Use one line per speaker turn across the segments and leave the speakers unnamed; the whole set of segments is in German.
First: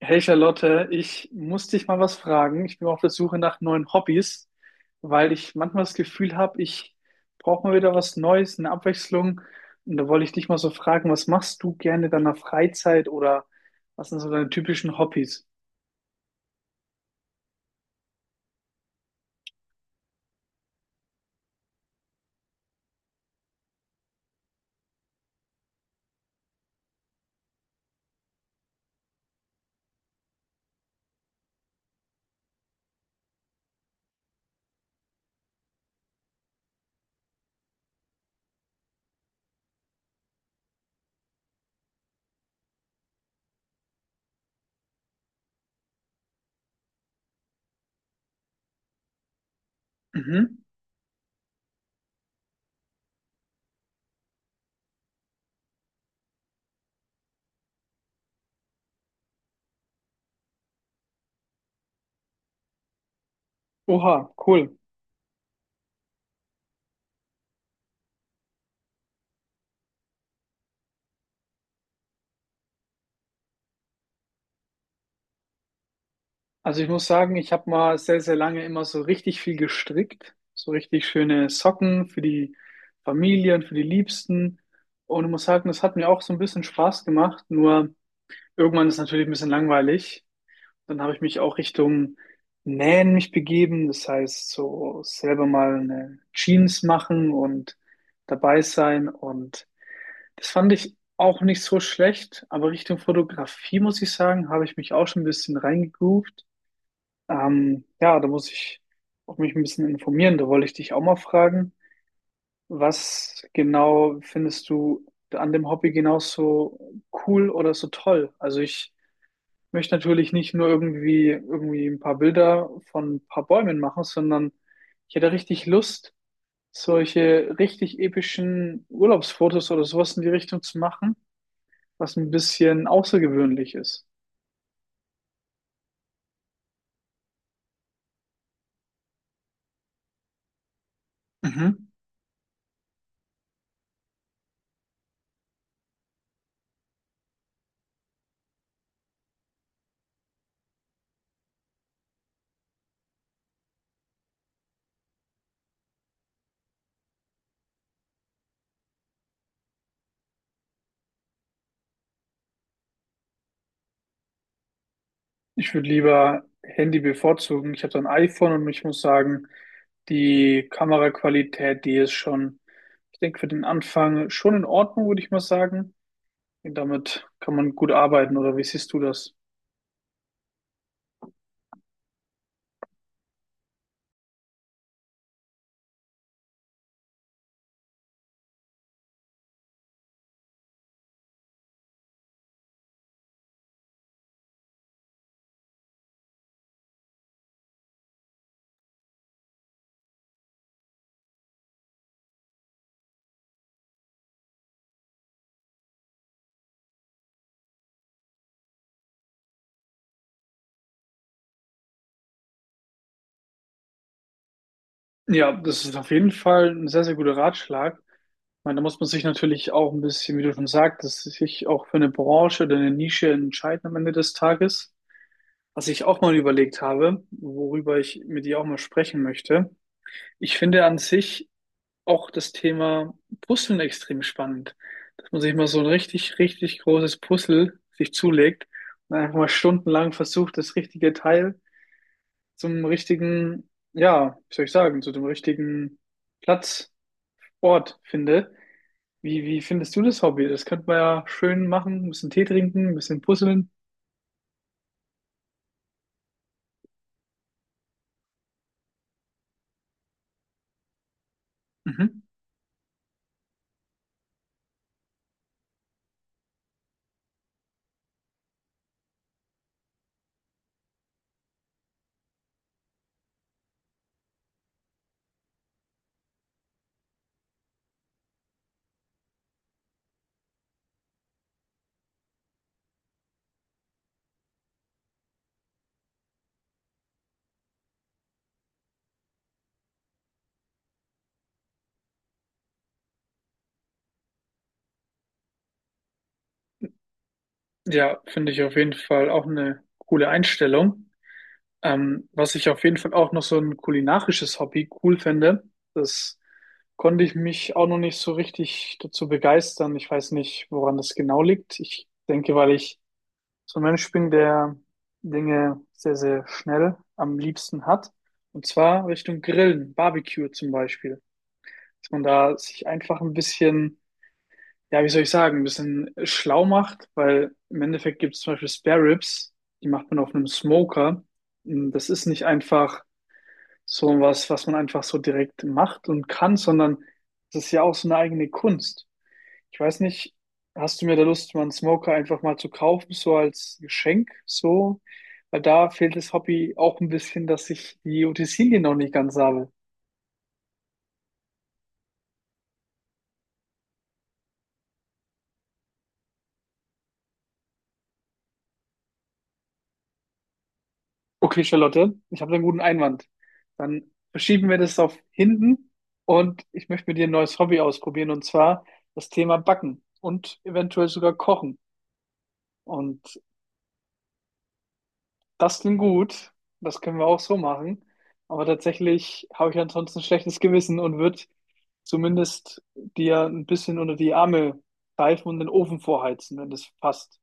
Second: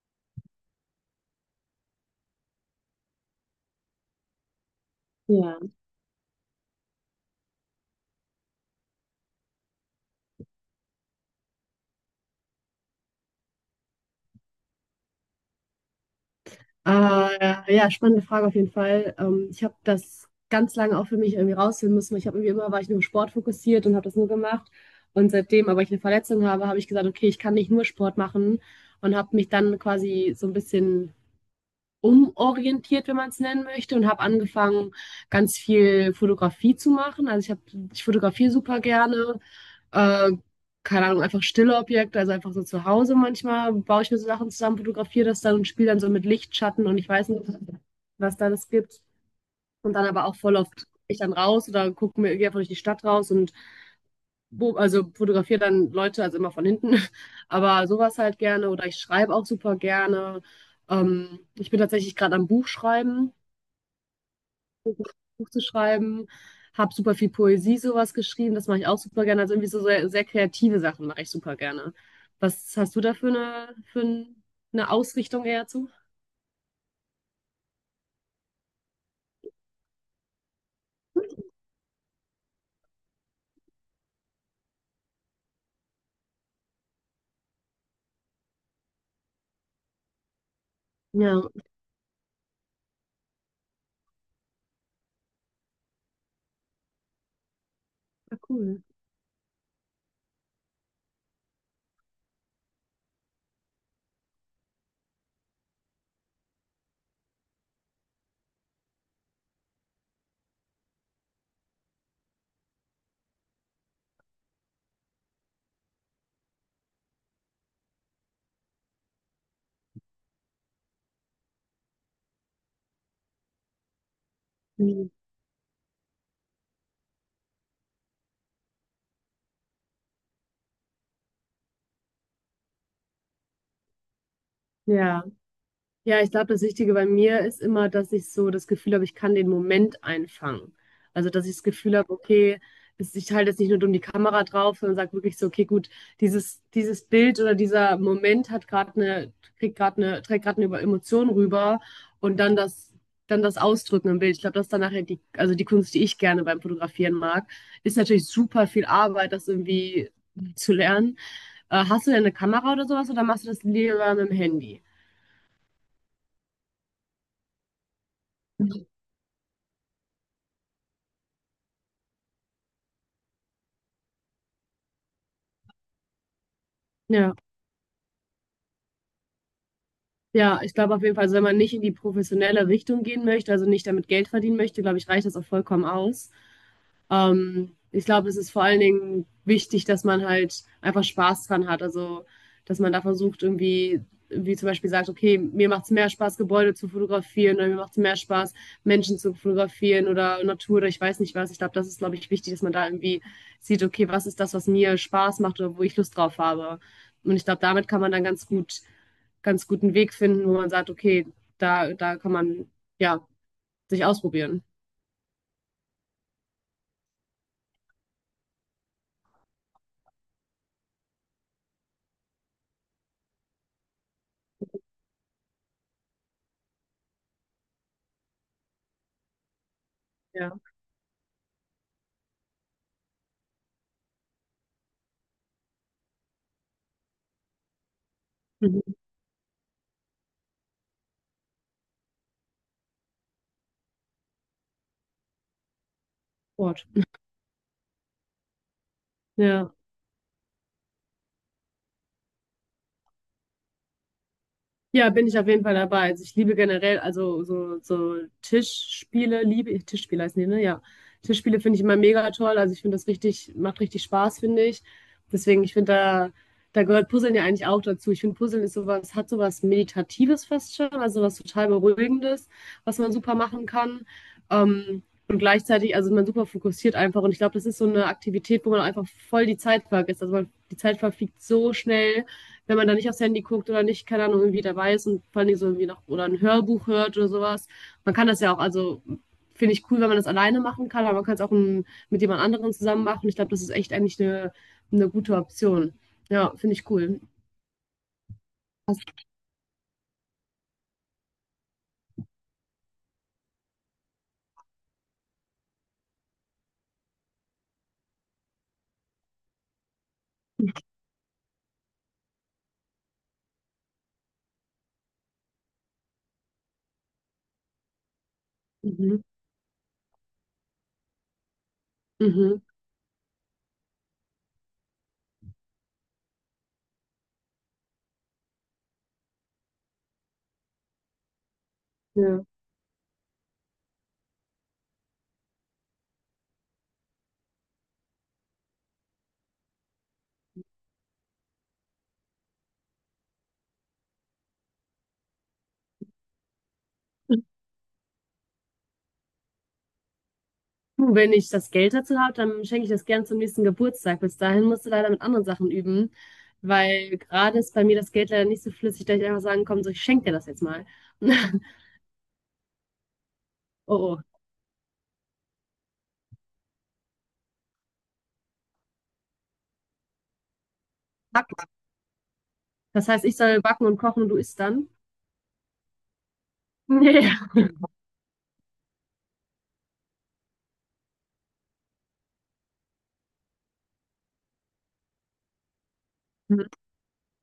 Hey Charlotte, ich muss dich mal was fragen. Ich bin auf der Suche nach neuen Hobbys, weil ich
Ja.
manchmal das Gefühl habe, ich brauche mal wieder was Neues, eine Abwechslung. Und da wollte ich dich mal so fragen, was machst du gerne in deiner Freizeit oder was sind so deine typischen Hobbys?
Ja, Spannende Frage auf jeden Fall. Ich habe das ganz lange auch für mich irgendwie rausfinden müssen. Weil Ich habe irgendwie immer, war ich nur Sport fokussiert und habe das nur gemacht. Und seitdem, aber ich eine Verletzung habe, habe ich gesagt, okay, ich kann nicht nur Sport machen und habe mich dann quasi so ein bisschen umorientiert, wenn man es nennen möchte, und habe angefangen, ganz viel Fotografie zu machen. Ich fotografiere super gerne. Äh, Keine Ahnung, einfach stille Objekte, also einfach so zu Hause manchmal baue ich mir so Sachen zusammen, fotografiere das dann und spiele dann so mit Licht, Schatten und ich weiß nicht, was da das gibt. Und dann aber auch voll
Mhm.
oft ich dann raus oder gucke mir gehe einfach durch die Stadt raus und also fotografiere dann Leute, also immer von hinten. Aber sowas halt gerne oder ich schreibe auch super gerne. Ich bin tatsächlich gerade am Buch schreiben.
Oha, cool.
Buch zu schreiben, Habe super viel Poesie sowas geschrieben, das mache ich auch super gerne. Also irgendwie so sehr, sehr kreative Sachen mache ich super gerne. Was hast du da für eine Ausrichtung eher zu?
Also ich muss sagen, ich habe mal sehr, sehr lange immer so richtig viel gestrickt. So richtig schöne Socken für die Familie und für die Liebsten. Und ich muss sagen, das hat mir auch so ein bisschen Spaß gemacht. Nur irgendwann ist natürlich ein bisschen langweilig. Dann habe ich mich
Ja,
auch Richtung Nähen mich begeben. Das heißt, so selber mal eine Jeans machen und
ja,
dabei
cool.
sein. Und das fand ich auch nicht so schlecht. Aber Richtung Fotografie, muss ich sagen, habe ich mich auch schon ein bisschen reingegroovt. Ja, da muss ich auch mich ein bisschen informieren. Da wollte ich dich auch mal fragen, was genau findest du an dem Hobby genauso cool oder so toll? Also ich möchte natürlich nicht nur irgendwie ein paar Bilder von ein paar Bäumen machen, sondern
Mhm.
ich hätte richtig Lust, solche richtig epischen Urlaubsfotos oder sowas in die Richtung zu machen, was ein bisschen außergewöhnlich ist.
Ja. Ja, ich glaube, das Wichtige bei mir ist immer, dass ich so das Gefühl habe, ich kann den Moment einfangen. Also, dass ich das
Mhm.
Gefühl habe, okay, ich halte jetzt nicht nur dumm die Kamera drauf, sondern sage wirklich so, okay, gut, dieses Bild oder dieser Moment hat gerade eine, kriegt gerade eine, trägt gerade eine Über- Emotion rüber und dann das Ausdrücken im Bild. Ich glaube, das ist dann nachher die, also die Kunst, die ich gerne beim Fotografieren mag, ist natürlich super viel Arbeit, das irgendwie zu lernen. Hast du denn eine Kamera oder sowas oder machst du das lieber mit dem Handy?
Ich würde lieber Handy bevorzugen. Ich habe so ein iPhone und ich muss sagen, die Kameraqualität, die ist schon, ich denke, für den Anfang schon in Ordnung, würde ich mal sagen. Und damit
Ja.
kann man gut arbeiten, oder wie siehst du das?
Ja, ich glaube auf jeden Fall, also wenn man nicht in die professionelle Richtung gehen möchte, also nicht damit Geld verdienen möchte, glaube ich, reicht das auch vollkommen aus. Ich glaube, es ist vor allen Dingen wichtig, dass man halt einfach Spaß dran hat. Also, dass man da versucht, irgendwie, wie zum Beispiel sagt, okay, mir macht es mehr Spaß, Gebäude zu fotografieren oder mir macht es mehr Spaß, Menschen zu fotografieren oder Natur oder ich weiß nicht was. Ich glaube, das ist, glaube ich, wichtig, dass man da irgendwie sieht, okay, was ist das, was mir Spaß macht oder wo ich Lust drauf habe. Und ich glaube, damit kann man dann ganz guten Weg finden, wo man sagt, okay, da kann man ja sich ausprobieren.
Ja, das ist auf jeden Fall ein sehr, sehr guter Ratschlag. Ich meine, da muss man sich natürlich auch ein bisschen, wie du schon sagtest, sich auch für eine Branche oder eine Nische entscheiden am Ende des Tages. Was ich auch mal überlegt habe, worüber ich mit dir auch mal sprechen möchte.
Ja.
Ich finde an sich auch das Thema Puzzeln extrem spannend. Dass man sich mal so ein richtig, richtig großes Puzzle sich zulegt
Mhm.
und einfach mal stundenlang versucht, das richtige Teil zum richtigen, ja, wie soll ich sagen, zu dem richtigen
Sport.
Platz ort finde. Wie
Ja.
findest du das Hobby? Das könnte man ja schön machen, ein bisschen Tee trinken, ein bisschen puzzeln.
Ja, bin ich auf jeden Fall dabei. Also ich liebe generell, also so Tischspiele, liebe ich, Tischspiele heißen die, ne? Ja. Tischspiele finde ich immer
Mhm.
mega toll. Also ich finde das richtig, macht richtig Spaß, finde ich. Deswegen, ich finde, da gehört Puzzeln ja eigentlich auch dazu. Ich finde, Puzzeln ist sowas, hat sowas Meditatives fast schon, also was total Beruhigendes, was man super machen kann. Ähm, und gleichzeitig, also man super fokussiert einfach. Und ich glaube, das ist so eine Aktivität, wo man einfach voll die Zeit vergisst. Die Zeit verfliegt so schnell, wenn man da nicht aufs Handy guckt oder nicht, keine Ahnung, irgendwie dabei ist und vor allem so irgendwie noch oder ein Hörbuch hört oder sowas. Man kann das ja auch, also finde ich cool, wenn man das alleine machen kann, aber man kann es auch mit jemand anderem zusammen machen. Ich glaube, das ist echt eigentlich eine gute Option. Ja, finde ich cool.
Ja, finde ich auf jeden Fall auch eine coole Einstellung. Was ich auf jeden Fall auch noch so ein kulinarisches Hobby cool fände, das konnte ich mich auch noch nicht so richtig dazu begeistern. Ich weiß nicht, woran das genau liegt. Ich denke, weil ich so ein Mensch bin, der Dinge sehr, sehr schnell am liebsten hat. Und zwar
Mhm.
Richtung Grillen, Barbecue zum Beispiel. Dass man da
Mhm.
sich einfach ein bisschen, ja, wie soll ich sagen, ein bisschen schlau macht, weil im Endeffekt gibt es zum Beispiel Spare Ribs, die macht man auf einem Smoker. Und das ist nicht
Ja.
einfach so was, was man einfach so direkt macht und kann, sondern das ist ja auch so eine eigene Kunst. Ich weiß nicht, hast du mir da Lust, mal einen Smoker einfach mal zu kaufen, so als Geschenk, so? Weil da fehlt das Hobby auch ein bisschen, dass ich die Utensilien noch nicht ganz habe.
Du, wenn ich das Geld dazu habe, dann schenke ich das gerne zum nächsten Geburtstag. Bis dahin musst du leider mit anderen Sachen üben, weil gerade ist bei mir das Geld leider nicht so flüssig, dass ich einfach sagen kann, so, ich schenke dir das jetzt mal.
Okay, Charlotte, ich habe einen guten Einwand. Dann
Oh,
verschieben wir das auf hinten und ich möchte mit dir ein neues Hobby ausprobieren und zwar das Thema Backen und eventuell sogar
oh.
Kochen.
Das
Und
heißt, ich soll backen und kochen und du isst dann?
das klingt gut, das können wir
Nee.
auch so machen, aber tatsächlich habe ich ansonsten ein schlechtes Gewissen und würde zumindest dir ein bisschen unter die Arme greifen und den Ofen vorheizen,
Mhm.
wenn das passt.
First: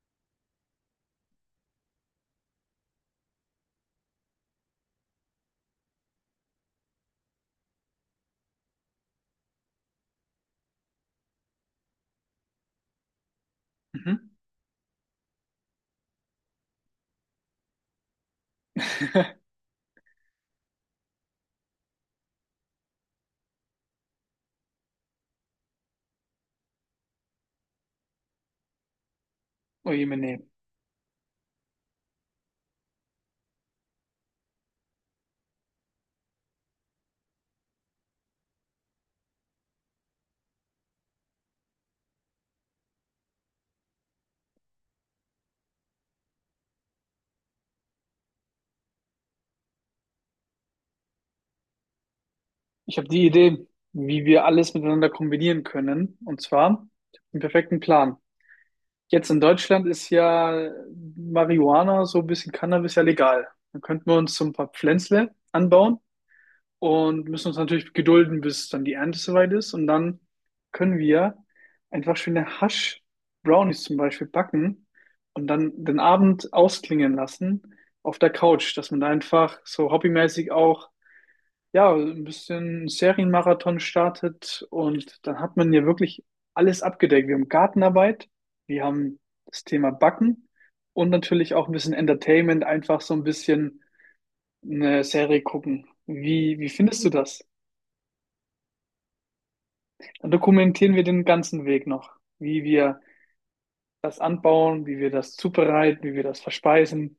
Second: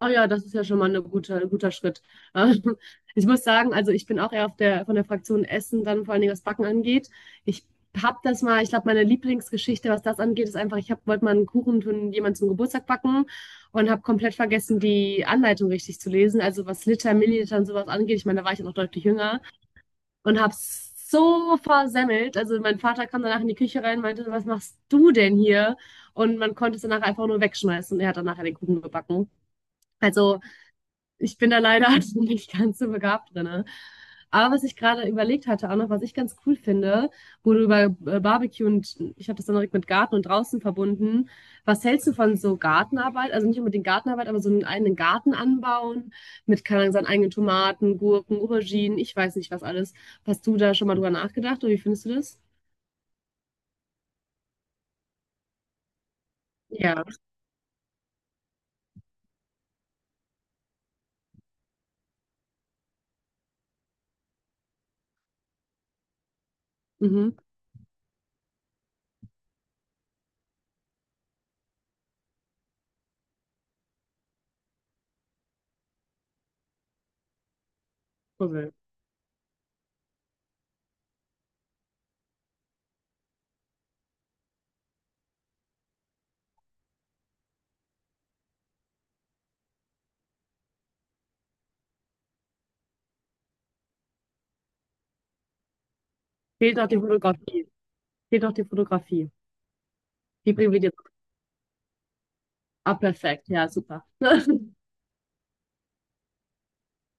Oh ja, das ist ja schon mal eine gute, ein guter Schritt. Ähm, Ich muss sagen, also ich bin auch eher auf der, von der Fraktion Essen, dann vor allen Dingen was Backen angeht. Ich habe das mal, ich glaube, meine Lieblingsgeschichte, was das angeht, ist einfach, wollte mal einen Kuchen für jemanden zum Geburtstag backen und habe
Mhm.
komplett vergessen, die Anleitung richtig zu lesen. Also was Liter, Milliliter und sowas angeht, ich meine, da war ich auch noch deutlich jünger. Und hab's so versemmelt. Also mein Vater kam danach in die Küche rein und meinte, was machst du denn hier? Und man konnte es danach einfach nur wegschmeißen. Und er hat danach den Kuchen gebacken.
Oh je,
Also
meine.
ich bin da leider nicht ganz so begabt drin. Aber was ich gerade überlegt hatte, auch noch, was ich ganz cool finde, wo du über Barbecue und ich habe das dann direkt mit Garten und draußen verbunden. Was hältst du von so Gartenarbeit? Also nicht unbedingt Gartenarbeit, aber so einen eigenen Garten anbauen mit, keine Ahnung, seinen eigenen Tomaten, Gurken, Auberginen, ich weiß nicht was alles. Hast du da schon mal drüber nachgedacht oder wie findest du das?
Ich habe die Idee, wie wir alles miteinander kombinieren können. Und zwar
Ja,
einen perfekten Plan. Jetzt in Deutschland ist ja Marihuana, so ein bisschen Cannabis ja legal. Dann könnten wir uns so ein paar Pflänzle anbauen und
mhm.
müssen uns natürlich gedulden, bis dann die Ernte soweit ist. Und dann können wir einfach schöne Hasch-Brownies zum Beispiel backen und dann den Abend ausklingen lassen auf der
Cool.
Couch, dass man da einfach so hobbymäßig auch ja, ein bisschen Serienmarathon startet und dann hat man ja wirklich alles abgedeckt. Wir haben Gartenarbeit, wir haben das Thema Backen und natürlich auch ein bisschen Entertainment, einfach so ein bisschen eine Serie gucken. Wie
Fehlt noch die
findest du das?
Fotografie. Fehlt noch die Fotografie.
Dann
Die bringen wir dir.
dokumentieren wir den ganzen Weg noch, wie
Ah,
wir
perfekt. Ja, super.
das anbauen, wie wir das zubereiten, wie wir das verspeisen.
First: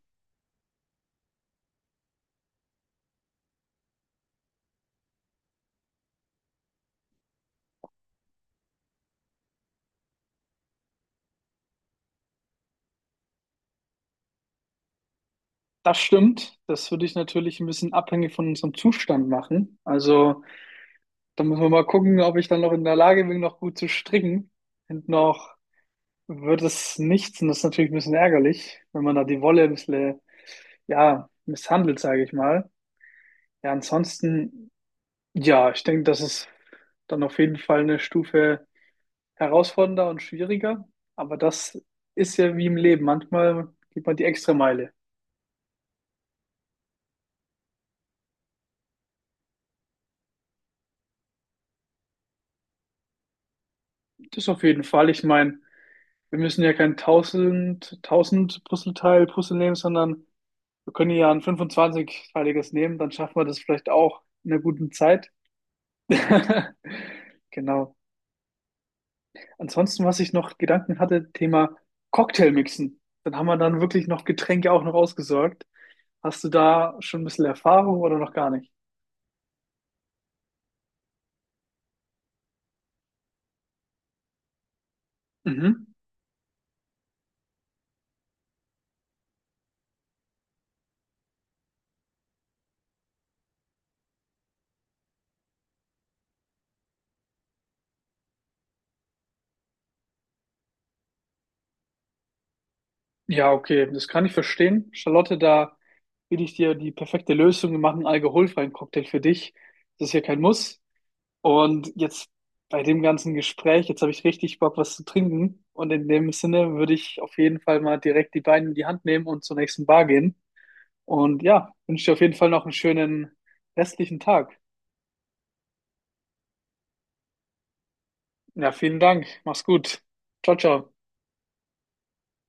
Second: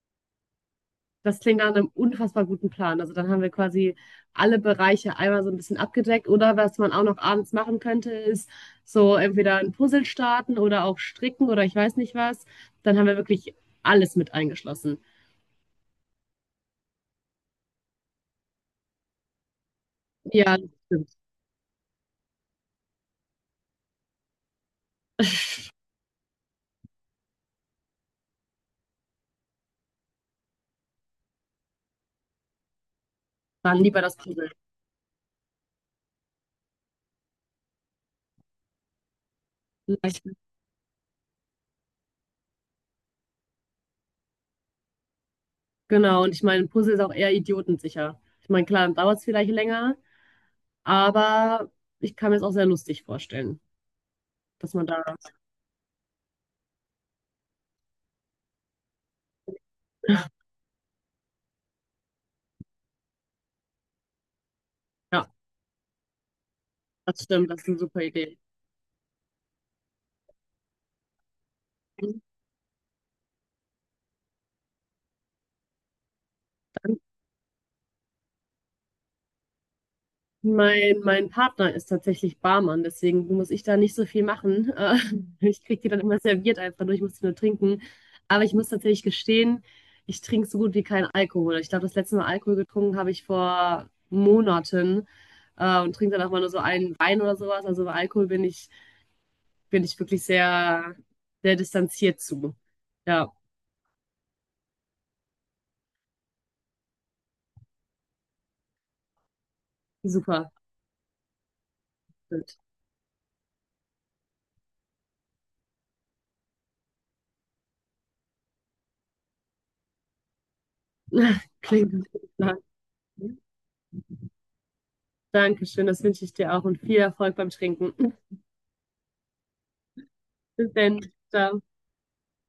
Das klingt nach einem unfassbar guten Plan. Also dann haben wir quasi alle Bereiche einmal so ein bisschen abgedeckt. Oder was man auch noch abends machen könnte, ist so entweder ein Puzzle starten oder auch stricken oder ich weiß nicht was. Dann haben wir wirklich alles mit eingeschlossen.
Das stimmt. Das würde ich natürlich ein bisschen abhängig von unserem Zustand machen. Also
Ja, das stimmt.
da müssen wir mal gucken, ob ich dann noch in der Lage bin, noch gut zu stricken. Und noch wird es nichts. Und das ist natürlich ein bisschen ärgerlich, wenn man da die Wolle ein bisschen, ja, misshandelt, sage ich mal. Ja,
Dann lieber das Puzzle.
ansonsten, ja, ich denke, das ist dann auf jeden Fall eine Stufe herausfordernder und
Leicht.
schwieriger. Aber das ist ja wie im Leben. Manchmal geht man die extra Meile.
Genau. Und ich meine, ein Puzzle ist auch eher idiotensicher. Ich meine, klar, dann dauert es vielleicht länger, aber ich kann mir es auch sehr lustig vorstellen,
Das auf
dass
jeden
man da,
Fall. Ich meine, wir müssen ja kein tausend Puzzleteil puzzeln nehmen, sondern wir können ja ein 25-teiliges nehmen, dann schaffen wir das vielleicht auch in einer guten Zeit.
ja, das stimmt, das ist eine
Genau.
super Idee.
Ansonsten, was ich noch Gedanken hatte, Thema Cocktailmixen. Dann haben wir dann wirklich noch Getränke auch noch ausgesorgt. Hast du da schon ein bisschen Erfahrung oder noch gar nicht?
Mein Partner ist tatsächlich Barmann, deswegen muss ich da nicht so viel machen. Ich kriege
Mhm.
die dann immer serviert einfach nur, ich muss die nur trinken. Aber ich muss tatsächlich gestehen, ich trinke so gut wie keinen Alkohol. Ich glaube, das letzte Mal Alkohol getrunken habe ich vor Monaten, und trinke dann auch mal nur so einen Wein oder sowas. Also bei Alkohol bin ich wirklich sehr, sehr distanziert zu. Ja,
Ja, okay, das kann ich verstehen. Charlotte, da will ich dir die perfekte Lösung. Wir machen einen alkoholfreien Cocktail für dich. Das ist ja kein
super.
Muss. Und jetzt
Gut.
bei dem ganzen Gespräch, jetzt habe ich richtig Bock, was zu trinken. Und in dem Sinne würde ich auf jeden Fall mal direkt die Beine in die Hand nehmen und zur nächsten Bar gehen. Und ja,
Klingt
wünsche dir auf jeden Fall
gut.
noch einen schönen restlichen Tag.
Dankeschön, das wünsche ich dir auch und viel Erfolg beim Trinken.
Ja, vielen Dank. Mach's gut. Ciao,
Bis
ciao.
dann. Ciao.